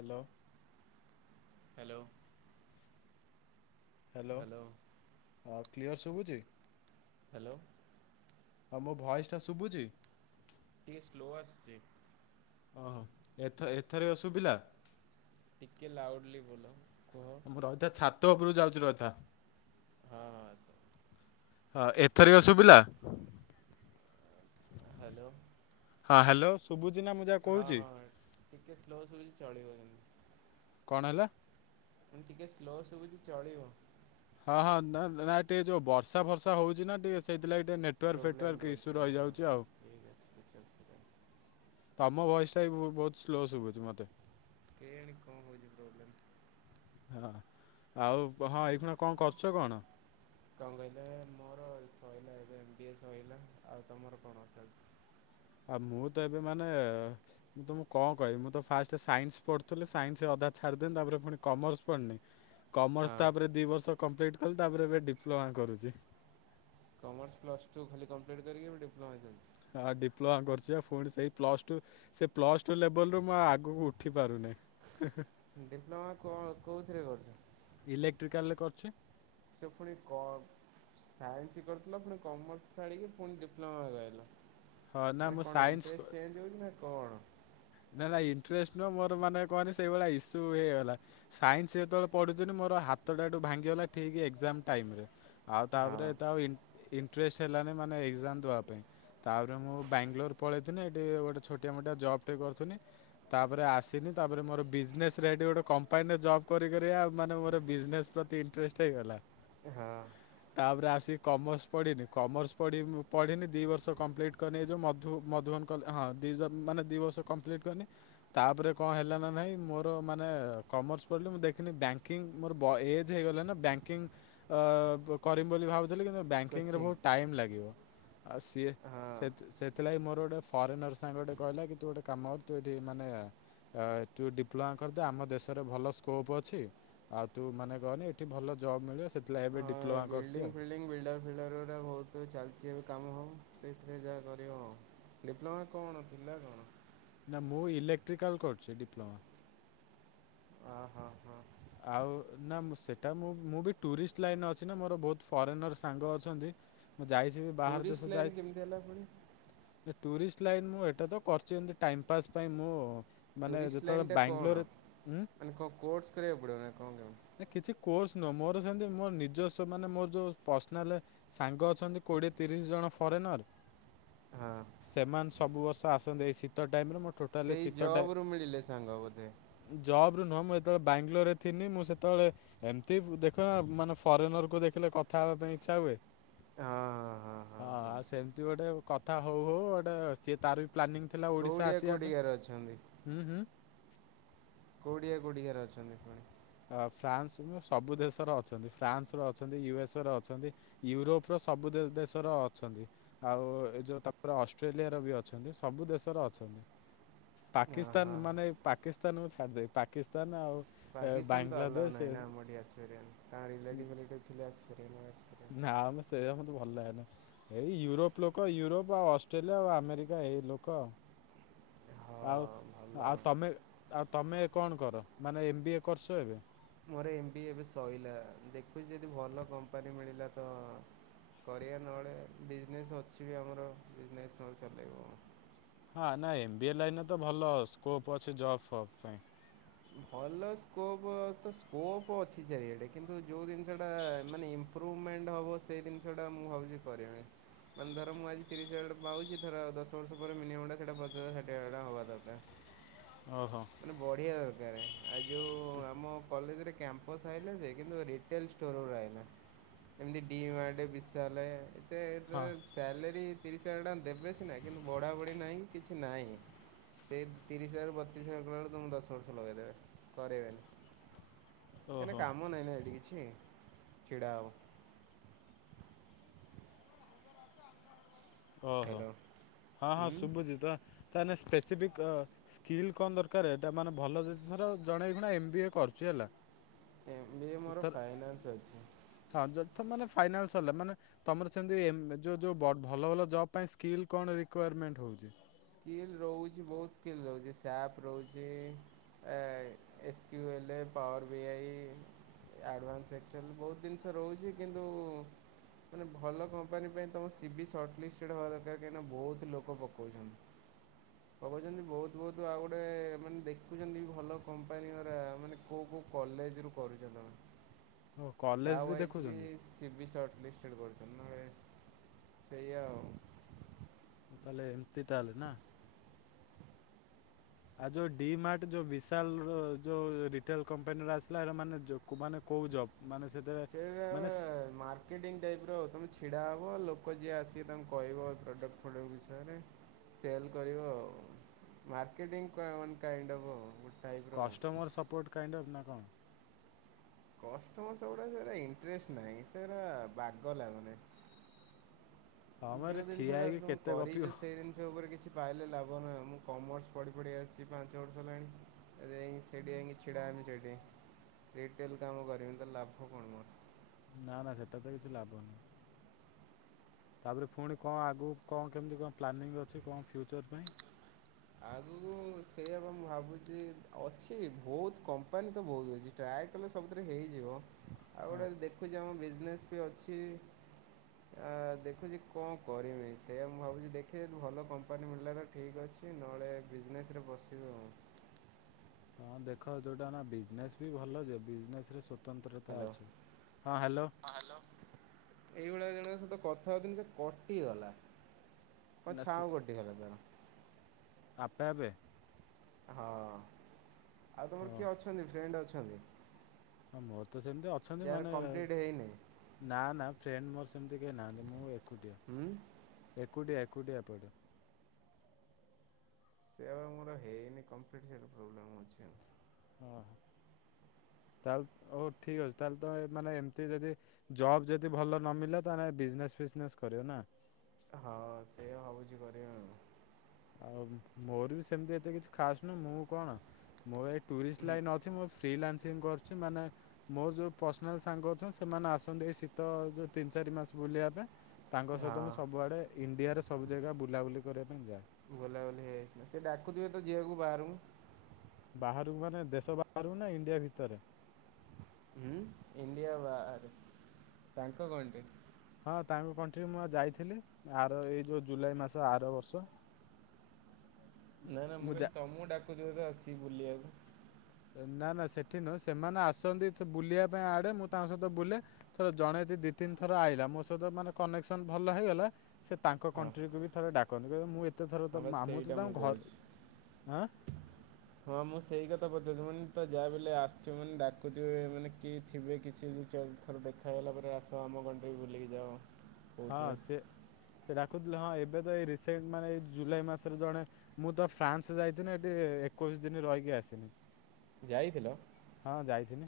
Hello. Hello. Hello hello ଅ clear ଶୁଭୁଛି? Hello. ଅ ମୋ ଭଏସ୍ ଟା ଶୁଭୁଚି? ଟିଏ ସ୍ଲୋ ଆସୁଚି। ଓହୋ ଏଥ ଏଥରିକ ଶୁଭିଲା? ଟିକେ ଲାଉଡ୍ଲି ବୋଲ କୁହ? ମୁଁ ରହିଥା ଛାତ ଉପରୁକୁ ଯାଉଛି ରହିଥା। ହଁ ହଁ ଆସ। ଆସ ହଁ ଏଥରିକ ଶୁବିଲା? ହାଲୋ। ହଁ ହାଲୋ ଶୁଭୁଚିନା ମୁଁ ଯା ହଁ କହୁଛି? ହଁ ଟିକେ ସ୍ଲୋ ସୁୁବୁଛି ଚଳିବ ସେମିତି। କଣ ହେଲା? ଉଁ ଟିକେ ସ୍ଲୋ ଶୁବୁଚି ଚଳିବ। ହଁ ହଁ ନାଁ ନାଁ ନା ଟିକେ ଯୋଉ ବର୍ଷା ଫର୍ଷା ହଉଚି ନାଁ ଟିକେ ସେଇଥିଲାଗି ଟିକେ ନେ ଟୁୱାର୍ ଫେଟୱାର୍ ପ୍ରୋବ୍ଲେମ୍ ଟିକେ ରହୁଛି ରସୁ ହଁ ରହି ହଁ ଯାଉଚି ଆଉ। ଠିକ୍ ଅଛି କିଛି ଅସୁବିଧା ନାହିଁ। ତମ ଭଏସ୍ ଟା ବି ବୋ ବହୁତ ସ୍ଲୋ ଶୁବୁଚି ମତେ। କେଆଣି କଁ ହଉଚି ପ୍ରୋବ୍ଲେମ୍? ହଁ ଆଉ ହଁ ଏଇକ୍ଷୁଣି କଁ କରୁଚ କଣ? କଁ କହିଲେ ମୋର ସଇଲା ଏବେ ଏମ୍ ବି ଏ ସଇଲା ଆଉ ତମର କଣ ଚାଲଚି? ଆ ମୁଁ ତ ଏବେ ମାନେ ମୁଁ ତମୁ କଁ କହି ମୁଁ ତ ଫାଷ୍ଟେ ସାଇନ୍ସ୍ ପଢୁଥୁଲି ସାଇନ୍ସ୍ ଅଧା ଛାଡିଦେନି ତାପରେ ଫୁଣି କମର୍ସ ପଢନି। କମର୍ସ ହଁ ତାପରେ ଦି ବର୍ଷ କମ୍ପ୍ଲିଟ୍ କଲି ତାପରେ ଏବେ ଡିପ୍ଲୋମା କରୁଚି। କମର୍ସ ପ୍ଲସ୍ ଟୁ ଖାଲି କମ୍ପ୍ଲିଟ କରିକି ଏବେ ଡିପ୍ଲୋମା ଚାଲଚି। ହଁ ଡିପ୍ଲୋମା କରୁଚି ବା ଫୁଣି ସେଇ ପ୍ଲସ ଟୁ ସେ ପ୍ଲସ୍ ଟୁ ଲେବଲ୍ ରୁ ମୁଁ ଆଉ ଆଗୁକୁ ଉଠିପାରୁନେଇ। ଡିପ୍ଲୋମା କଣ କୋଉଥିରେ କରୁଚ? ଇଲେକ୍ଟ୍ରିକାଲରେ କରୁଚି। ସେ ଫୁଣି କ ସାଇନ୍ସ୍ କରିଥିଲ ଫୁଣି କମର୍ସ ଛାଡ଼ିକି ଫୁଣି ଡିପ୍ଲୋମାକୁ ଆଇଲ। ହଁ ନା ମାନେ ମୁଁ କଣ ସାଇନ୍ସ ଇଣ୍ଟ୍ରେଷ୍ଟ ଚେଞ୍ଜ୍ ହଉଚି ନା କଣ? ନାଁ ନାଁ ଇଣ୍ଟ୍ରେଷ୍ଟ ନୁହଁ ମୋର ମାନେ କହନି ସେଇଭଳିଆ ଇସୁ ହେଇଗଲା। ସାଇନ୍ସ୍ ଯେତୋଳେ ପଢୁଥିନି ମୋର ହାତଟା ଏଠୁ ଭାଙ୍ଗିଗଲା ଠିକି ଏକ୍ଜାମ ଟାଇମ୍ ରେ। ଆଉ ତାପରେ ଏତେ ହଁ ଆଉ ଇ ଇଣ୍ଟ୍ରେଷ୍ଟ ହେଲାନେଇ ମାନେ ଏକ୍ଜାମ ଦବା ପାଇଁ। ତାପରେ ମୁଁ ବ୍ୟାଙ୍ଗ୍ଲୋର୍ ପଳେଇଥିନି ହେଠି ଗୋଟେ ଛୋଟିଆ ମୋଟିଆ ଜବ୍ ଟେ କରୁଥୁନି। ତାପରେ ଆସିନି ତାପରେ ମୋର ବିଜନେସ୍ ରେ ହେଠି ଗୋଟେ କମ୍ପାନୀରେ ଜବ୍ କରି କରି ଆଉ ମାନେ ମୋର ବିଜନେସ୍ ପ୍ରତି ଇଣ୍ଟ୍ରେଷ୍ଟ ହେଇଗଲା। ଏ ହଁ। ତାପରେ ଆସି କମର୍ସ ପଢି଼ନି କମର୍ସ ପଢ଼ି ପଢି଼ନି ଦି ବର୍ଷ କମ୍ପ୍ଲିଟ୍ କନି ଏ ଯୋଉ ମଧୁ ମଧୁବନ କଲେ ହଁ ଦିଜ ମାନେ ଦି ବର୍ଷ କମ୍ପ୍ଲିଟ କନି। ତାପରେ କଁ ହେଲା ନାଁ ନାହିଁ ମୋର ମାନେ କମର୍ସ ପଢ଼ିଲି ମୁଁ ଦେଖିନି ବ୍ୟାଙ୍କିଙ୍ଗ୍ ମୋର ବ ଏଜ୍ ହେଇଗଲାଣି ନା ବ୍ୟାଙ୍କିଙ୍ଗ ଅ କରିମି ବୋଲି ଭାବୁଥୁଲି କିନ୍ତୁ ବ୍ୟାଙ୍କିଙ୍ଗ୍ ର କୋଚିଂ ଭୋଉ ଟାଇମ୍ ଲାଗିବ ଆ ସିଏ ହଁ ସେଥ୍ ସେଥିଲାଗି ମୋର ଗୋଟେ ଫରେନର୍ ସାଙ୍ଗଟେ କହିଲା କି ତୁ ଗୋଟେ କାମ କର ତୁ ଏଠି ମାନେ ଅ ତୁ ଡିପ୍ଲୋମା କରିଦେ ଆମ ଦେଶରେ ଭଲ ସ୍କୋପ୍ ଅଛି। ଆଉ ତୁ ମାନେ କହନି ଏଠି ଭଲ ଜବ୍ ମିଳିବ ସେଥିଲା ଏବେ ଡିପ୍ଲୋମା କରୁଚି ଆଉ। ଲିଂ ବିଲ୍ଡର ମିଲର ଗୁରା ଭଉତୁ ଚାଲଚି ଏବେ କାମ ହଉ ସେଇଥିରେ ଯାହା କରିବ। ଡିପ୍ଲୋମା କଣ ଥିଲା କଣ? ନାଁ ମୁଁ ଇଲେକ୍ଟ୍ରିକାଲ କରୁଚି ଡିପ୍ଲୋମା। ଅ ହଁ ହଁ। ଆଉ ନାଁ ମୁଁ ସେଟା ମୁଁ ମୁଁ ବି ଟୁରିଷ୍ଟ ଲାଇନେ ଅଛି ନା ମୋର ବହୁତ ଫରେନର୍ ସାଙ୍ଗ ଅଛନ୍ତି। ମୁଁ ଯାଇଛି ବି ବାହାର ଟୁରିଷ୍ଟ ଦେଶ ଲାଇନ୍ ଯାଇ କେମିତି ହେଲା ପୁଣି? ଏ ଟୁରିଷ୍ଟ ଲାଇନ୍ ମୁଁ ଏଟା ତ କରିଚି ଏମତି ଟାଇମ୍ ପାସ୍ ପାଇଁ ମୁଁ ମାନେ ଟୁରିଷ୍ଟ ଯେତୋଳେ ଲାଇନ୍ଟା କଣ ବାଙ୍ଗଲୋରେ ଉଁ? ମାନେ କଁ କୋର୍ସ କରିବାକୁ ପଡ଼ିବ ନାଁ କଁ କେମ୍ ନାଁ କିଛି କୋର୍ସ ନୁହଁ ମୋର ସେମତି ମୋର ନିଜସ୍ଵ ମାନେ ମୋର ଯୋଉ ପର୍ସନାଲେ ସାଙ୍ଗ ଅଛନ୍ତି କୋଡ଼ିଏ ତିରିଶ ଜଣ ଫରେନର। ହଁ [inaudible] ସେମାନେ ସବୁ ବର୍ଷ ଆସନ୍ତି ଏଇ ଶୀତ ଟାଇମରେ ମୁଁ ଟୋଟାଲି ଶୀତ ଟେ ଏ ସଙ୍ଗ ବଧେ। ଜବ୍ ରେ ନୁହ ମୁଁ ଯେତେବେଳେ ବାଙ୍ଗଲୋରରେ ଥିଲି ମୁଁ ସେ ସେତେବେଳେ ଏମିତି ଦେଖ ମାନେ ଫରେନରକୁ ଦେଖିଲେ କଥା ହେବା ପାଇଁ ଇଚ୍ଛା ହୁଏ। ହଁ ହଁ ଆ ସେମିତି ଗୋଟେ କଥା ହଉ ହଉ ଗୋଟେ ସିଏ ତାର ବି ପ୍ଲାନିଂ ଥିଲା ଓଡ଼ିଶା କୋଉଡିଆ ଆସିବା ପାଇଁ କୋଉଡିଆରେ ଅଛନ୍ତି ହୁଁ ହୁଁ କଉଠି କଉଁଠିକାର ଅଛନ୍ତି ପୁଣି ଅ ଫ୍ରାନ୍ସ ସବୁ ଦେଶର ଅଛନ୍ତି ଫ୍ରାନ୍ସ ର ଅଛନ୍ତି ୟୁଏସ୍ ର ଅଛନ୍ତି। ୟୁରୋପ ର ସବୁ ଦେଶର ଅଛନ୍ତି। ଆଉ ଏ ଯୋଉ ତାପରେ ଅଷ୍ଟ୍ରେଲିଆର ବି ଅଛନ୍ତି ସବୁ ଦେଶର ଅଛନ୍ତି। ହଁ ହଁ। ପାକିସ୍ତାନ୍ ମାନେ ପାକିସ୍ତାନ୍ କୁ ଛାଡ଼ିଦେଇ ପାକିସ୍ତାନ୍ ଆଉ ଏ, ପାକିସ୍ତାନ୍ ତ ଆଲାଓ ବାଂଲାଦେଶ ନାହିଁ ନା ଏ, ଆମଠି ଆସିପରିବେନି ରିଲେଟିଭ୍ ରିଲେଟିଭ୍ ଥିଲେ ଆସି ନା ଆମେ ସେଆ ମତେ ଭଲ ଲାଗେନି। ଏଇ ୟୁରୋପ ଲୋକ ୟୁରୋପ ଆଉ ଅଷ୍ଟ୍ରେଲିଆ ଆଉ ଆମେରିକା ଏଇ ଲୋକ ଆଉ। ହଁ ଆଉ ଭଲ ଆଉ ତମେ ଆଉ ତମେ କଣ କର ମାନେ ଏମ ବି ଏ କରୁଛ ଏବେ? ମୋର ଏମ୍ ବି ଏ ଏବେ ଶୋଇଲା ଦେଖୁଛି ଯଦି ଭଲ କମ୍ପାନୀ ମିଳିଲା ତ କରିବା ନହେଲେ ବିଜନେସ୍ ଅଛି ବି ଆମର ବିଜନେସ୍ ନହେଲେ ଚଲେଇବ। ହଁ ନାଇଁ ଏମ ବି ଏ ଲାଇନ୍ ତ ଭଲ ସ୍କୋପ୍ ଅଛି ଜବ୍ ଫବ୍ ପାଇଁ। ଭଲ ସ୍କୋପ୍ ତ ସ୍କୋପ୍ ଅଛି ଚାରିଆଡ଼େ କିନ୍ତୁ ଯେଉଁ ଜିନିଷଟା ମାନେ ଇମ୍ପୃବମେଣ୍ଟ ହେବ ସେଇ ଜିନିଷଟା ମୁଁ ଭାବୁଛି କରିବି। ମାନେ ଧର ମୁଁ ଆଜି ତିରିଶ ହଜାରଟା ପାଉଛି ଧର ଦଶ ବର୍ଷ ପରେ ମିନିମମ୍ ସେଟା ପଚାଶ ହଜାର ଷାଠିଏ ହଜାର ହେବା ଦରକାର। [inaudible] ଓହୋ ମାନେ ବଢ଼ିବା ଆଉ ଯଉଁ ଆମ କଲେଜରେ କ୍ୟାମ୍ପସ୍ ଆଇିଲା ଯେ କିନ୍ତୁ ରିଟେଲ ଷ୍ଟୋରର ଆଇଲା। ଏମତି ଡି ମାଟ ବିଶାଲେ ଏତେ ହଁ ସାଲାରୀ ତିରିଶ ହଜାର ଟଙ୍କା ଦେବେ ସିନା କିନ୍ତୁ ବଢ଼ା ବଢ଼ି ନାହିଁ କିଛି ନାହିଁ। ସେ ତିରିଶ ହଜାର ବତିଶ ହଜାର ଦଶ ବର୍ଷ ଲଗେଇଦେବେ କରେଇବେନି କାହିଁକ ଓହୋ କାମ ନାହିଁ ନା ଏଇଠି କିଛି। ଛିଡ଼ା ହବ ଓହୋ ହ୍ୟାଲୋ। ହଁ ହଁ ହୁଁ ଶୁଭୁଛି ତ ତା ମାନେ ସ୍ପେଶିଫିକ ସ୍କିଲ୍ କଣ ଦରକାର ଏଟା ମାନେ ଭଲ ଜିନିଷର ଜଣେ ମାନେ ଏମ ବି ଏ କରୁଛି ହେଲା ଏମ୍ ବି ଏ ମୋର ତର ଫାଇନାନ୍ସ ଅଛି। ହଁ ଯଦି ମାନେ ଫାଇନାନ୍ସ ହେଲା ମାନେ ତମର ସେମିତି ଯୋ ଯୋଉ ଭଲ ଭଲ ଜବ ପାଇଁ ସ୍କିଲ୍ କଣ ରିକୁଆର୍ମେଣ୍ଟ ହଉଛି? ସ୍କିଲ୍ ରହୁଛି ବହୁତ ସ୍କିଲ୍ ରହୁଛି ସାପ୍ ରହୁଛି। ଏସ୍କ୍ୟୁ ଏଲ୍ ଏ ପାୱର ବିଆଇ ଆଡଭାନ୍ସ ଏକ୍ସେଲ ବହୁତ ଜିନିଷ ରହୁଛି କିନ୍ତୁ। ମାନେ ଭଲ କମ୍ପାନୀ ପାଇଁ ତମ ସିିବି ସର୍ଟଲିିଷ୍ଟେଡ୍ ହବା ଦରକାର କାହିଁକିନା ବହୁତ ଲୋକ ପକଉଛନ୍ତି। ପକଉଛନ୍ତି ବହୁତ ବହୁତ ଆଉ ଗୋଟେ ମାନେ ଦେଖୁଛନ୍ତି ଭଲ କମ୍ପାନୀ ଗରା ମାନେ କଉଁ କଉଁ କଲେଜରୁୁ ଓ କରୁଛନ୍ତି ତା କଲେଜ ୱାଇଜ୍ ବି ଦେଖୁଛନ୍ତି ସି ବି ସର୍ଟ ଲିଷ୍ଟେଡ଼୍ କରୁଛନ୍ତି ସେଇଆ ଆଉ ତାହେଲେ ଏମିତି ତାହେଲେ ନା। [inaudible] ଆଉ ଯୋଉ ଡି ମାର୍ଟ ଯୋଉ ବିଶାଲର ଯୋଉ ରିଟେଲ କମ୍ପାନୀର ଆସିଲା ଏଇଟା ମାନେ ମାନେ କୋଉ ଜବ୍ ମାନେ ସେଥିରେ ସେ ଏବେ ମାନେ ମାର୍କେଟିଂ ଟାଇପ୍ ର ତୁମେ ଛିଡ଼ା ହେବ ଲୋକ ଯିଏ ଆସିବେ ତାଙ୍କୁ କହିବ ପ୍ରଡ଼କ୍ଟ ପ୍ରଡ଼କ୍ଟ ବିଷୟରେ ସେଲ୍ କରିବ ଆଉ ମାର୍କେଟିଙ୍ଗ କ କାଇଣ୍ଡ ଅଫ୍ ଆ ଗେ କଷ୍ଟମର୍ ସପୋର୍ଟ କାଇଣ୍ଡ ଅଫ୍ ନା କଣ? କଷ୍ଟମର ସେଗୁଡା ସେ ଇଣ୍ଟଷ୍ଟ ନାହିଁ ସେରା ବାଗ ଲାଗୁନି ହଁ ମ ଏରେ ଯୋଉ ଠିଆ ଜିନିଷ ଟା ହେଇକି ତୁ କେତେ ଗପିବ କରିଛୁ ସେଇ ଜିନିଷ ଉପରେ କିଛି ପାଇଲେ ଲାଭ ନା ମୁଁ କମର୍ସ ପଢ଼ି ପଢ଼ି ଆସିଛି ପାଞ୍ଚ ବର୍ଷ ହେଲାଣି ଆରେଇ ସେଠି ଯଇକି ଛିଡ଼ା ହେମି ସେଇଠି ରିଟେଲ କାମ କରମି ତ ଲାଭ କଣ ମୋର [unintelligible] ନା ନା ସେଟା ତ କିଛି ଲାଭ ନାହିଁ ତାପରେ ପୁଣି କଣ ଆଗକୁ କଣ କେମିତି କଣ ପ୍ଲାନିଂ ଅଛି କଣ ଫ୍ୟୁଚର୍ ପାଇଁ [inaudible] ଆଗରୁ ସେଇଆ ବା ମୁଁ ଭାବୁଛି ଅଛି ବହୁତ କମ୍ପାନୀ ତ ବହୁତ ଅଛି ଟ୍ରାଏ କଲେ ସବୁଥିରେ ହେଇଯିବ ଆଉ ହଁ। ଗୋଟେ ଦେଖୁଛି ଆମ ବିଜନେସ୍ ବି ଅଛି ଆ ଦେଖୁଛି କଣ କରମି ସେୟା ମୁଁ ଭାବୁଛି ଦେଖେ ଭଲ କମ୍ପାନୀ ମିଳ ହେଲେ ତ ଠିକ୍ ଅଛି ନହେଲେ ବିଜନେସ ରେ ବସିବୁ ଆଉ ହଁ ଦେଖ ଯୋଉଟା ନା ବିଜନେସ ବି ଭଲ ଯେ ବିଜନେସ ରେ ସତନ୍ତ୍ରତା ହ୍ୟାଲୋ ଅଛି ହଁ ହ୍ୟାଲୋ ଏଇଭଳିଆ ଜଣଙ୍କ ସହିତ କଥା ହଉନି ସେ କଟିଗଲା ହ ନା ସେ ଛଉ କଟି ହେଲାାର [unintelligible] ଆପେ ଆପେ ହଁ ଆଉ ତୁମର ହଁ କିଏ ଅଛନ୍ତି ଫ୍ରେଣ୍ଡ ଅଛନ୍ତି? ହଁ ମୋର ତ ସେମିତି ଅଛନ୍ତି ଯାହାର ମାନେ କମ୍ପ୍ଲିଟ୍ ହେଇନି ନା ନା ଫ୍ରେଣ୍ଡ ମୋର ସେମିତି କେହି ନାହାନ୍ତି ମୁଁ ଏକୁଟିଆ ହୁଁ ଏକୁଟିଆ ଏକୁଟିଆ ଏପଟେ ସେୟାବା ମୋର ହେଇନି କମ୍ପ୍ଲିଟ୍ ସେଇଠୁ ପ୍ରୋବ୍ଲେମ୍ ହଉଛି। ଓହୋ ତାହେଲେ ହଉ ଠିକ୍ ଅଛି ତାହେଲେ ତ ମାନେ ଏମିତି ଯଦି ଜବ୍ ଯଦି ଭଲ ନ ମିଳିଲା ତାହେଲେ ବିଜନେସ ଫିଜନେସ କରିବ ନା? ହଁ ସେୟା ଭାବୁଛି କରିବା। ଆଉ ମୋର ବି ସେମିତି ଏତେ କିଛି ଖାସ ନୁହଁ ମୁଁ କଣ ମୋର ଏ ଟୁରିଷ୍ଟ ଲାଇନ ଅଛି ମୋ ଫ୍ରିଲନ୍ସିଂ କରୁଛି ମାନେ ମୋର ଯୋଉ ପର୍ସନାଲ ସାଙ୍ଗ ଅଛନ୍ତି ସେମାନେ ଆସନ୍ତି ଏଇ ଶୀତ ଯୋଉ ତିନି ଚାରି ମାସ ବୁଲିବା ପାଇଁ ତାଙ୍କ ସହିତ ମୁଁ ହଁ ସବୁଆଡେ ଇଣ୍ଡିଆରେ ସବୁ ଜାଗା ବୁଲାବୁଲି କରିବା ପାଇଁ ଯାଏ - - ବୁଲାବୁଲି ହେଇଯାଇଛି ନା ସେ ଡାକୁଥିବେ ତ ଯିବାକୁ ବାହାରୁ ବାହାରକୁ ମାନେ ଦେଶ ବାହାରକୁ ନା ଇଣ୍ଡିଆ ଭିତରେ? ଇଣ୍ଡିଆ ବାହାରେର ତାଙ୍କ କ ହଁ ତାଙ୍କ କର୍ଣ୍ଟି ମୁଁ ବା ଯାଇଥିଲି ଆର ଏଇ ଯୋଉ ଜୁଲାଇ ମାସ ଆର ବର୍ଷ ନାଇଁ ନା ମୁଁ କହିଲି ତମକୁ ଡାକୁଛି ବୋଧେ ଆସିକି ବୁଲିବାକୁ। ନା, ନା ସେଠି ନୁହେଁ ସେମାନେ ଆସନ୍ତି ବୁଲିବା ପାଇଁ ଇଆଡେ ମୁଁ ତାଙ୍କ ସହିତ ବୁଲେ ତ ଜଣେ ଦି ତିନି ଥର ଆଇଲା ମୋ ସହିତ ମାନେ କନେକ୍ସନ ଭଲ ହେଇଗଲା ସେ ତାଙ୍କ ହଁ କଣ୍ଟ୍ରିକୁ ବି ଥରେ ଡାକନ୍ତି ମୁଁ ଏତେ ଥର ହଁ ତ ବାସ୍ ମୁଁ ତ ସେଇଟା ତାଙ୍କ କହୁଛି। ଘର ଆଁ ହଁ, ମୁଁ, ସେଇ କଥା ପଚାରୁଛି ମୁଁ କହିଲି ତ ଯାହା ବି ହେଲେ ଆସିଥିବ ମାନେ ଡାକୁଥିବେ ମାନେ କି ଥିବେ କିଛି ଜିନିଷ ଦେଖା ହେଇଗଲା ପରେ ଆସ ଆମ କଣ୍ଟ୍ରି ବୁଲିକି ଯାଅ। ହଁ, କହୁଥିବେ ସେ ସେ ଡାକୁୁଥିଲେ ହଁ ଏବେ ତ ଏଇ ରିସେଣ୍ଟ ମାନେ ଏଇ ଜୁଲାଇ ମାସରେ ଜଣେ ମୁଁ ତ ଫ୍ରାନ୍ସ ଯାଇଥିଲି ଏଠି ଏକୋଇଶି ଦିନ ରହିକି ଆସିନି। ଯାଇଥିଲ ହ, ହଁ ଯାଇଥିନି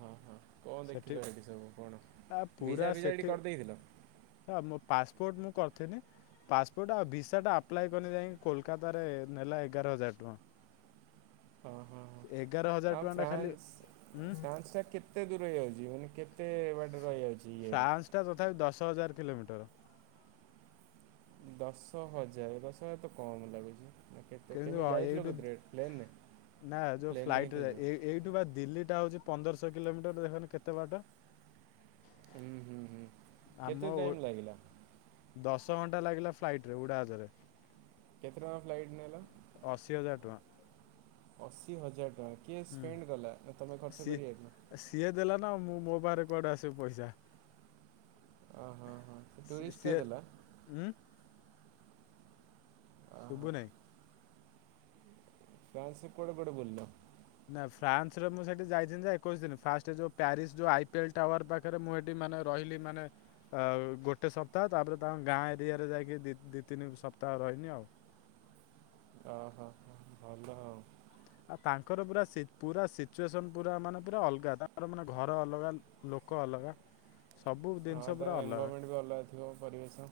ହଁ, ହଁ। କଣ ସେଠି ଦେଖିଲ ହେଇଠି ସବୁ କଣ ଆ ଭିଜା ଭିଜା ଏଇଠି କରି ଦେଇଥିଲ? ଆ ମୋ ପାସପୋର୍ଟ ମୁଁ କରିଥିନି। ପାସପୋର୍ଟ ଆଉ ଭିସା ଟା ଆପ୍ଲାଏ କଲି ଯାଇଁ କୋଲକାତାରେ ନେଲା ଏଗାର ହଜାର ଟଙ୍କା। ହ ହ ଏଗାର ହ ହଜାର ଆ ଟଙ୍କାଟା ଖାଲି ଫ୍ରାନ୍ସ ଉଁ ଫ୍ରାନ୍ସ ଟା କେ କେତେ ଦୂର ହେଇଯାଉଛି ମାନେ କେତେ ବାଟ ରହି ଯାଉଛି। ଫ୍ରାନ୍ସ ଟା ତଥାପି ଦଶ ହଜାର କିଲୋମିଟର। ଦଶ ହଜାର, ଦଶ ହଜାର ତ କମ୍ ଲାଗୁଛି। କେତେ କିନ୍ତୁ କେମିତି ଯାଇଥିଲ ଏଇଠୁ କୋଉଥିରେ ପ୍ଲେନରେ, ନା ଯୋଉ ପ୍ଲେନ ରେ ହିଁ ତ ଫ୍ଲାଇଟରେ ଯିବ। ଏଇଠୁ ବା ଦିଲ୍ଲୀ ଟା ହଉଛି ପନ୍ଦରଶହ କିଲୋମିଟର ଦେଖନି କେତେ ବାଟ। ହୁଁ ହୁଁ ହୁଁ କେତେ ଆମ ଓ ଟାଇମ୍ ଲାଗିଲା? ଦଶ ଘଣ୍ଟା ଲାଗିଲା ଫ୍ଲାଇଟ୍ ରେ ଉଡାଜାହାଜ ରେ। କେତେ ଟଙ୍କା ଫ୍ଲାଇଟ୍ ନେଲା? ଅଶି ହଜାର ଟଙ୍କା। ଅଶୀ ହଜାର ଟଙ୍କା କିଏ ସ୍ପେଣ୍ଡ ହୁଁ କଲା ନା ତମେ ଖର୍ଚ୍ଚ ସିଏ କରିଯାଇଥିଲ? ସିଏ ଦେଲା ନା ମୁଁ ମୋ ପାଖରେ କୁଆଡେ ଆସିବ ପଇସା। ଅ ହଁ ହଁ ଟୁରିଷ୍ଟ ଟା ଦେଲା? ହୁଁ। ଓହୋ ଶୁଭୁନାହିଁ। ଫ୍ରାନ୍ସ୍ ରେ କୁଆଡେ କୁଆଡେ ବୁଲିଲ? ନା ଫ୍ରାନ୍ସରେ ମୁଁ ସେଠି ଯାଇଥିଲି ଯା ଏକୋଇଶ ଦିନ। ଫାଷ୍ଟ ଯୋଉ ପ୍ୟାରିସ ଯଉ ଆଇ ପି ଏଲ ଟାୱାର ପାଖ ଭିତରେ ମୁଁ ଏଠି ମାନେ ରହିଲି ମାନେ ଆ ଗୋଟେ ସପ୍ତାହ ତାପରେ ତାଙ୍କ ଗାଁ ଏରିଆରେ ଯାଇକି ଦିଇ ତିନି ସପ୍ତାହ ରହିନି ଆଉ। ଅ ହ ଭଲ ଆଉ। ଆଉ ତାଙ୍କର ପୁରା ସି ପୁରା ସିଚୁଏସନ ପୁରା ମାନେ ପୁରା ଅଲଗା ତାଙ୍କର ମାନେ ଘର ଅଲଗା ଲୋକ ଅଲଗା ସବୁ ଜିନିଷ ପୁରା ଅଲଗା। ସେଠି ବି ଅଲଗା ଥିବ ପରିବେଶ।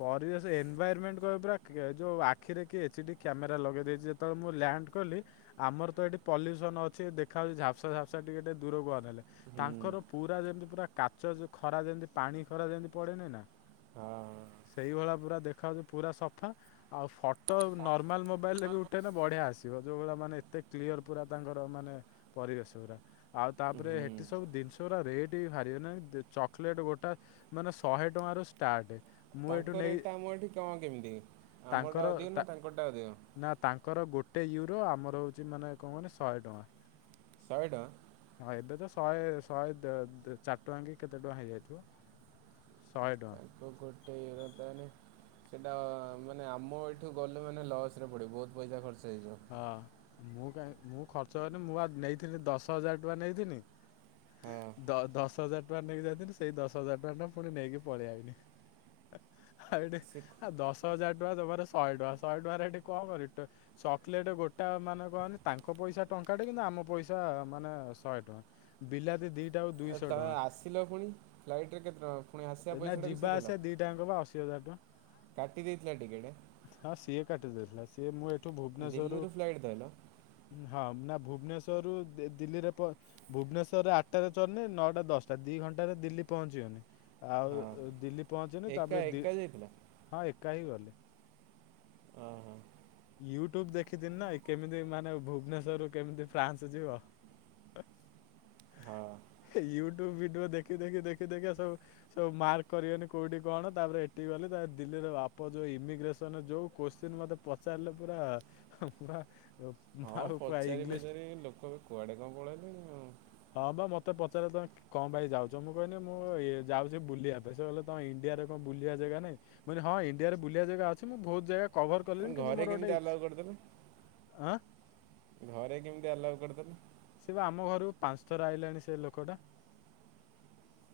ପରିବେଶ ଏନଭାୟାରମେଣ୍ଟ କହିବ ପୁରା କ ଯଉ ଆଖିରେ କିଏ ଏଚ ଡି କ୍ୟାମେରା ଲଗେଇଦେଇଛି ଯେତେବେଳେ ମୁଁ ଲ୍ୟାଣ୍ଡ କଲି ଆମର ତ ଏଠି ପଲ୍ୟୁସନ ଅଛି ଦେଖା ଯାଉଛି ଝାପ୍ସା, ଝାପ୍ସା ଟିକେ ଟିକେ ଦୂରକୁ ଆ ନହେଲେ ହୁଁ ତାଙ୍କର ପୁରା ଯେମିତି ପୁରା କାଚ ଯ ଖରା ଯେମିତି ପାଣି ଖରା ଯେମିତି ପଡେନି ନା ହଁ। ହଁ। ସେଇଭଳିଆ ପୁରା ଦେଖାଯାଉଛି ପୁରା ସଫା। ଆଉ ଫଟୋ ନର୍ମାଲ ମୋବାଇଲ ରେ ବି ଉଠେନେ ବଢିଆ ଆସିବ ଯୋଉଗୁରା ମାନେ ଏତେ କ୍ଲିୟର ପୁରା ତାଙ୍କର ମାନେ ପରିବେଶ ଗୁରା। ଆଉ ତାପରେ ହେ ଠି ହୁଁ ସବୁ ଜିନିଷ ଗୁରା ରେଟ୍ ବି ଭାରି। ଅନାନି ଚକୋଲେଟ ଗୋଟା ମାନେ ଶହେ ଟଙ୍କାରୁ ଷ୍ଟାର୍ଟ। ମୁଁ ଏଠୁ ତାଙ୍କ ନେଇ ରେଟ ଟା ଆମ ଏଠି କଣ କେମିତି? ଆମର ଟା ତାଙ୍କର ଅଧିକ ତା ନା ତାଙ୍କର ଟା ଅଧିକ? ନା ତାଙ୍କର ଗୋଟେ ୟୁରୋ ଆମର ହଉଛି ମାନେ କଣ କହନି ମାନେ ଶହେ ଟଙ୍କା। ଶହେ ଟଙ୍କା। ହଁ, ଏବେ ତ ଶହେ, ଶହେ ଦ ଦ ଚାରି ଟଙ୍କା କି କେତେ ଟଙ୍କା ହେଇ ଯାଇଥିବ। ଶହେ ଟଙ୍କା। ଓ ଗୋଟେ ୟୁରୋ ତାହେନେ ସେଇଟା ମାନେ ଆମ ଏଇଠୁ ଗଲେ ମାନେ ଲସ୍ ରେ ପଡ଼ିବୁ ବହୁତ ପଇସା ଖର୍ଚ୍ଚ ହେଇଯିବ। ହଁ ମୁଁ କାହିଁ ମୁଁ ଖର୍ଚ୍ଚ ହେଇନି ମୁଁ ବା ନେଇଥିନି ଦଶ ହଜାର ଟଙ୍କା ନେଇଥିନି। ହଁ ଦ ଦଶ ଦଶ ହଜାର ଟଙ୍କା ନେଇକି ଯାଇଥିଲି। ସେଇ ଦଶ ହଜାର ଟଙ୍କା ଟା ପୁଣି ନେଇକି ପଳେଇଆଇନି। ଆଉ ଏଠି [unintelligible] ଦଶ ହଜାର ଟଙ୍କା ଜମାରୁ ଶହେ ଟଙ୍କା। ଶହେ ଟଙ୍କାରେ ଏଠି କଣ କରି ଟ ଚକଲେଟ ଗୋଟା ମାନେ କହନି ତାଙ୍କ ପଇସା ଟଙ୍କାଟେ କିନ୍ତୁ ଆମ ପଇସା ମାନେ ଶହେ ଟଙ୍କା। ବିଲାତି ଦି ଏ ତମେ ଆସିଲ ପୁଣି? ଫ୍ଲାଇଟରେ କେତେ ଟଙ୍କା? ପୁଣି ଆସିବା ପଇସାଟା ବି ସିଏ ଦେଲା? ଟ୍ୟାଙ୍କ ପା ଅଶି ହଜାର ଟଙ୍କା। କାଟି ଦେଇଥିଲା ଟିକେଟ। ହଁ ସିଏ କାଟିଦେଇଥିଲା। ସିଏ ମୁଁ ଏଠୁ ଭୁବନେଶ୍ଵରରୁୁ। ଦିଲ୍ଲୀରୁ ଫ୍ଲାଇଟ୍ ଧଇଲ ହଁ ନା ଭୁବନେଶ୍ଵରରୁ ଦେ ଦିଲ୍ଲୀରେ ପ ଭୁବନେଶ୍ୱରରେ ଆଠଟାରେ ଚଢ଼ିନି ନଅଟା, ଦଶଟା ଦି ଘଣ୍ଟାରେ ଦିଲ୍ଲୀ ପହଞ୍ଚିଗନି। ହଁ ଆଉ ଦିଲ୍ଲୀ ପହଞ୍ଚିଗନି ଏକା ତାପରେ ଦି ଏକା ଯାଇଥିଲ ହଁ ଏକା ହି ଗଲି। ଅ ହଁ। ୟୁ ଟ୍ୟୁବ ଦେଖିଥିନି ନା। କେମିତି ମାନେ ଭୁବନେଶ୍ୱରରୁ କେମିତି ଫ୍ରାନ୍ସ ଯିବ। [unintelligible] ହଁ। ୟୁ ଟ୍ୟୁବ ଭିଡିଓ ଦେଖି ଦେଖି ଦେଖି ଦେଖିକା ସବୁ। ସବୁ ମାର୍କ କରିଗନି କୋଉଠି କଣ। ତାପରେ ଏଠିକି ଗଲି ତା ଦିଲ୍ଲୀରେ ବାପ ଯୋଉ ଇମିଗ୍ରେସନ ଯୋଉ। କୋଶ୍ଚିିନ ମତେ ପଚାରିଲେ ପୁରା ହଁ ପୁରା ଅ ହଁ ପଚାରି ପଚାରି ଲୋକ ବି କୁଆଡେ କଣ ପଳେଇଲେଣି। ହଁ ପା ମତେ ପଚାରିଲେ ତମେ କଣ ପାଇଁ ଯାଉଛ? ମୁଁ କହିନି ମୁଁ ଇଏ ଯାଉଛି ବୁଲିବା ପାଇଁ। ସେ କହିଲେ ତମ ଇଣ୍ଡିଆରେ କଣ ବୁଲିବା ଜାଗା ନାଇଁ? ମୁଁ କହିନି ହଁ ଇଣ୍ଡିଆରେ ବୁଲିିବା ଜାଗା ଅଛି। ମୁଁ ବହୁତ ଜାଗା କଭର ଆଉ। କଲିଣି କିନ୍ତୁ ଘରେ ମୋର କେମିତି ଗୋଟେ ଇ ଆଲାଉ କରିଦେଲେ? ଆଁ। ଘରେ କେମିତି ଆଲାଉ କରିଦେଲେ? ସେ ପା ଆମ ଘରକୁ ପାଞ୍ଚ ଥର ଆଇଲାଣି ସେ ଲୋକଟା।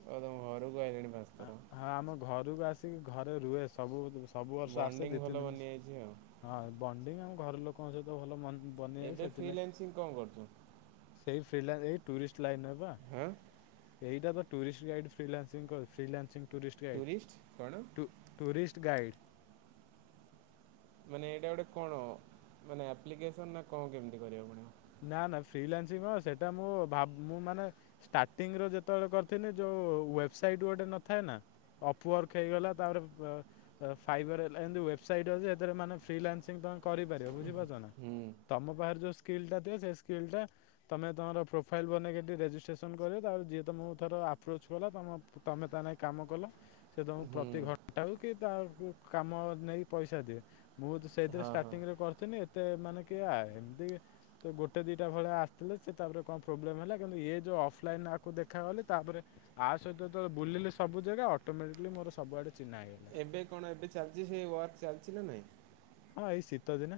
ଓ ତମ ଘରକୁ ଆଇଲାଣି ପା ହଁ ହଁ ଆମ ଘରକୁ ଆସିକି ଘରେ ରୁହେ ସବୁ ସବୁ ବର୍ଷ ଆସେ ବଣ୍ଡିଙ୍ଗ ଦି, ଭଲ ତିନି ଦିନି। ବନିଯାଇଛି ଆଉ ହଁ ବଣ୍ଡିଙ୍ଗ ଆମ ଘର ଲୋକଙ୍କ ସହିତ ଭଲ ମ ଏବେ ଫ୍ରିଲାନ୍ସିଙ୍ଗ କଣ କରୁଚୁ? ସେଇ ଫ୍ରିଲା ଏଇ ଟୁରିଷ୍ଟ ଲାଇନରେ ପା। ହାଁ। ଏଇଟା ପା tourist guide freelancing course freelancing tourist guide two tourist guide. ମାନେ ଏଇଟା ଗୋଟେ କଣ? ମାନେ ଆପ୍ଲିକେସନ୍ ନା କଣ କେମିତି କରିବାକୁ ପଡ଼ିବ? ନା ନା ଫ୍ରିଲାନ୍ସିଙ୍ଗ କଣ ସେଟା ମୁଁ ଭାବୁ ମୁଁ ମାନେ। ଷ୍ଟାର୍ଟିଙ୍ଗ ରୁ ଯେତେବେଳେ କରିିଥିନି ଯୋଉ ୱେବସାଇଟ୍ ଗୋଟେ ନଥାଏ ନା। ଅପ ୱାର୍କ ହେଇଗଲା। ତାପରେ ବ ଅ ଫାଇବର ହେଲା। ଏମିତି ୱେବସାଇଟ୍ ଅଛି ସେଥିରେ ମାନେ ଫ୍ରିଲାନ୍ସିଙ୍ଗ ତମେ କରିପାରିବ ବୁଝିପାରୁଛ ନା। ହୁଁ ତମ ପାଖରେ ଯୋଉ ସ୍କିଲ୍ ଟା ଥିବ ସେ ସ୍କିଲ ଟା। ତମେ ତମର ପ୍ରୋଫାଇଲ ବନେଇକି ଏଠି ରେଜିଷ୍ଟ୍ରେସନ୍ କରିବ। ତାପରେ ଯିଏ ତମକୁ ଧର ଆପ୍ରୋଚ୍ କଲା ତମ ତମେ ତା ନାଇ କାମ କଲ। ସେ ତମକୁ ହୁଁ ପ୍ରତି ଘଣ୍ଟାକୁ କି ତା କାମ ନେଇ ପଇସା ଦିଏ। ମୁଁ ତ ସେଇଥିରେ ହଁ ହଁ। ଷ୍ଟାର୍ଟିଙ୍ଗ ରେ କରିଥିନି ଏତେ ମାନେ କିଏ ଆ ଏମିତି। ତ ଗୋଟେ ଦିଟା ଭଳିଆ ଆସିଥିଲେ। ସେ ତାପରେ କଣ ପ୍ରୋବ୍ଲେମ୍ ହେଲା କିନ୍ତୁ ଇଏ ଯୋଉ ଅଫଲାଇନ ଆକୁ ଦେଖାକଲି ତାପରେ। ଆ ସହିତ ଯେତବେଳେ ବୁଲିଲି ସବୁ ଜାଗା ଅଟୋମେଟିକଲି ମୋର ସବୁଆଡେ ଚିହ୍ନା [unintelligible] ଏବେ କଣ ଏବେ ଚାଲିଛି ସେ ୱାର୍କ ଚାଲିଚି ନା ନାଇଁ? ହଁ ଏଇ ଶୀତ ଦିନେ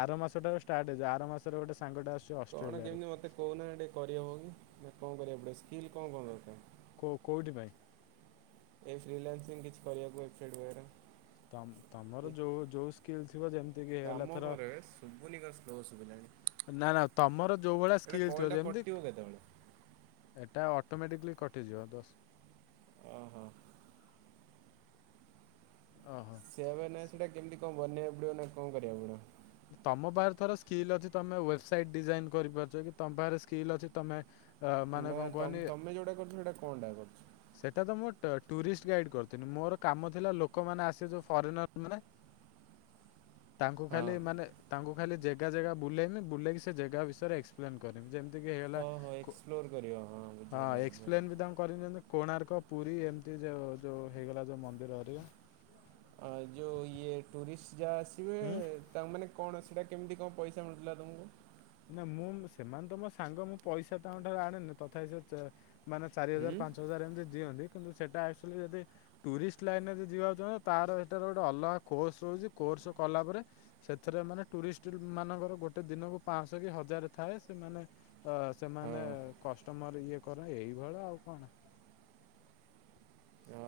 ଆର ମାସଠାରୁ ଷ୍ଟାର୍ଟ ହେଇଯିବ, ଆର ମାସରୁ ଗୋଟେ ସାଙ୍ଗଟା ଆସୁଛି କଣ ଅଷ୍ଟ୍ରେଲିଆରୁ। କେମିତି ମତେ କହୁନା ଟିକେ କରି ହଉନି କଣ କରିବାକୁ ପଡ଼ିବ ସ୍କିଲ୍ କଣ-କଣ ଦରକାର୍। କୋଉ କୋଉଠି ପାଈଁ? [inaudible] ତମ ତମର ଯୋଉ-ଯୋଉ ସ୍କିଲ୍ ଥିବ ଯେ କାମ [unintelligible] ଶଭୁନି କଣ ସ୍ଲୋ ଶୁଭିଲାଣି। ନା-ନା ତମର ଯୋଉ ଭଳିଆ ସ୍କିଲ୍ ଥିବ ଯେ [unintelligible] କେତବେଳେ। ଏଟା ଅଟୋମେଟିକଲି କଟିଯିବ ଦଶ ଅ ହଁ। ଅ ହଁ। [unintelligible] ସେଇଟା କେମିତି କଣ ବନେଇବୁ ପଡ଼ିବ ନା କଣ କରିବାକୁ ପଡ଼ିବ? ତମ ପାଖରେ ଥରେ ସ୍କିଲ୍ ଅଛି ତମ ୱେବସାଇଟ୍ ଡିଜାଇନ୍ କରିପାରୁଚ କି ତମ ପାଖରେ ସ୍କିଲ୍ ଅଛି ତମେ ଅ ମାନେ ନାଁ କଣ ତମ କୁହନି ତମେ ଯେଉଁଟା କରୁଚ ସେଇଟା କଣଟା [unintelligible] ସେଟା ତ ମୁଁ ଟ ଟୁରିଷ୍ଟ ଗାଇଡ୍ କରୁଥିଲି ମୋର କାମ ଥିଲା ଲୋକମାନେ ଆସିବେ ଯୋଉ ଫରେନର [unintelligible] ତାଙ୍କୁ ଖାଲି ହଁ ମାନେ ତାଙ୍କୁ ଖାଲି ଜେଗା-ଜେଗା ବୁଲେଇମି ବୁଲେଇକି ସେ ଜେଗା ବିଷୟରେ [unintelligible] ଯେମିତିକି ହେଲା ଓହୋ କୋ ଏକ୍ସପ୍ଲୋର କରିବ ହଁ ବୁଝିଗଲା ବୁଝିଗଲା। ଏସପ୍ଲନ୍ [unintelligible] କୋଣାର୍କ ପୁରୀ ଏମିତି ଯୋଉ-ଯୋଉ ହେଇଗଲା ଯୋଉ ମନ୍ଦିର ଏରିଆ ଆ ଯେଉଁ ଇଏ ଟୁରିଷ୍ଟ ଯାହା ଆସିବେ ହୁଁ। ତା ମାନେ କଣ ସେଇଟା କେମିତି କଣ ପଇସା ମିଳୁଥିଲା ତୁମୁକୁ? ନା ମୁଁ ସେମାନେ ତ ମୋ ସାଙ୍ଗ ମୁଁ ପଇସା ତାଙ୍କ ଠାରୁ ଆଣେନି ତଥାପି ସେ ଚ ମାନେ ଚାରି ହୁଁ ହଜାର ପାଞ୍ଚ ହଜାର ଏମିତି ଦିଅନ୍ତି କିନ୍ତୁ ସେଟା ଆକ୍ଚୁଆଲି ଯଦି ଟୁରିଷ୍ଟ ଲାଇନ୍ ରେ ଯଦି ଯିବାକୁ ଚାହିଁବ ତାର ଏଠା ଗୋଟେ ଅଲଗା କୋର୍ସ ହଉଚି କୋର୍ସ କଲା ପରେ ସେଥିରେ ମାନେ ଟୁରିଷ୍ଟଲ୍ ମାନଙ୍କର ଗୋଟେ ଦିନ ପାଁଶହ କି ହଜାର ଥାଏ ସେମାନେ ଅ ହଁ ସେମାନେ କଷ୍ଟମର ଇଏ କରେ ଏଇଭଳି ଆଉ କଣ। [unintelligible]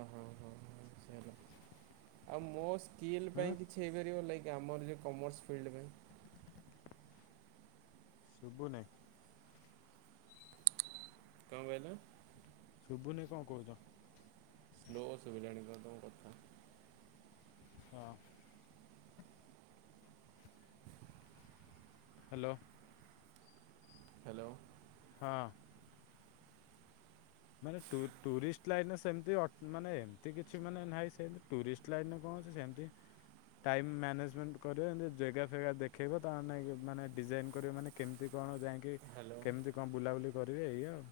ଆଉ ମୋ ସ୍କିଲ୍ ହୁଁ ପାଇଁ କିଛି ହେଇପାରିବ ଲାଇକ୍ ଆମର ଯେଉଁ କମର୍ସ ଫିଲ୍ଡ ପାଇଁ? ଶୁଭୁନି। କଣ କହିଲେ? ଶୁଭୁନି କଣ କହୁଚ। ଲୋ ଶୁଭିଲାଣି ତ ତମ କଥା। ହଁ। ହାଲୋ। ହାଲୋ। ହଁ। ମାନେ ଟୁ ଟୁରିଷ୍ଟ ଲାଇନ୍ ସେମିତି ଅଟ ମାନେ ଏମିତି କିଛି ମାନେ ନାହିଁ ସେମତି ଟୁରିଷ୍ଟ ଅଫ୍ ଲାଇନ୍ କଣ ଅଛି ସେମିତି। ଟାଇମ୍ ମ୍ୟାନେଜମେଣ୍ଟ କରିବ ଏମିତି ଜେଗା ଫେଗା ଦେଖେଇବ ତା ଆମେ ଇ ମାନେ ଡିଜାଇନ୍ କରିବ ମାନେ କେମିତି କଣ ଯାଇକି ହ୍ୟାଲୋ। କେମିତି କଣ ବୁଲାବୁଲି କରିବେ ଇଏ ଆଉ।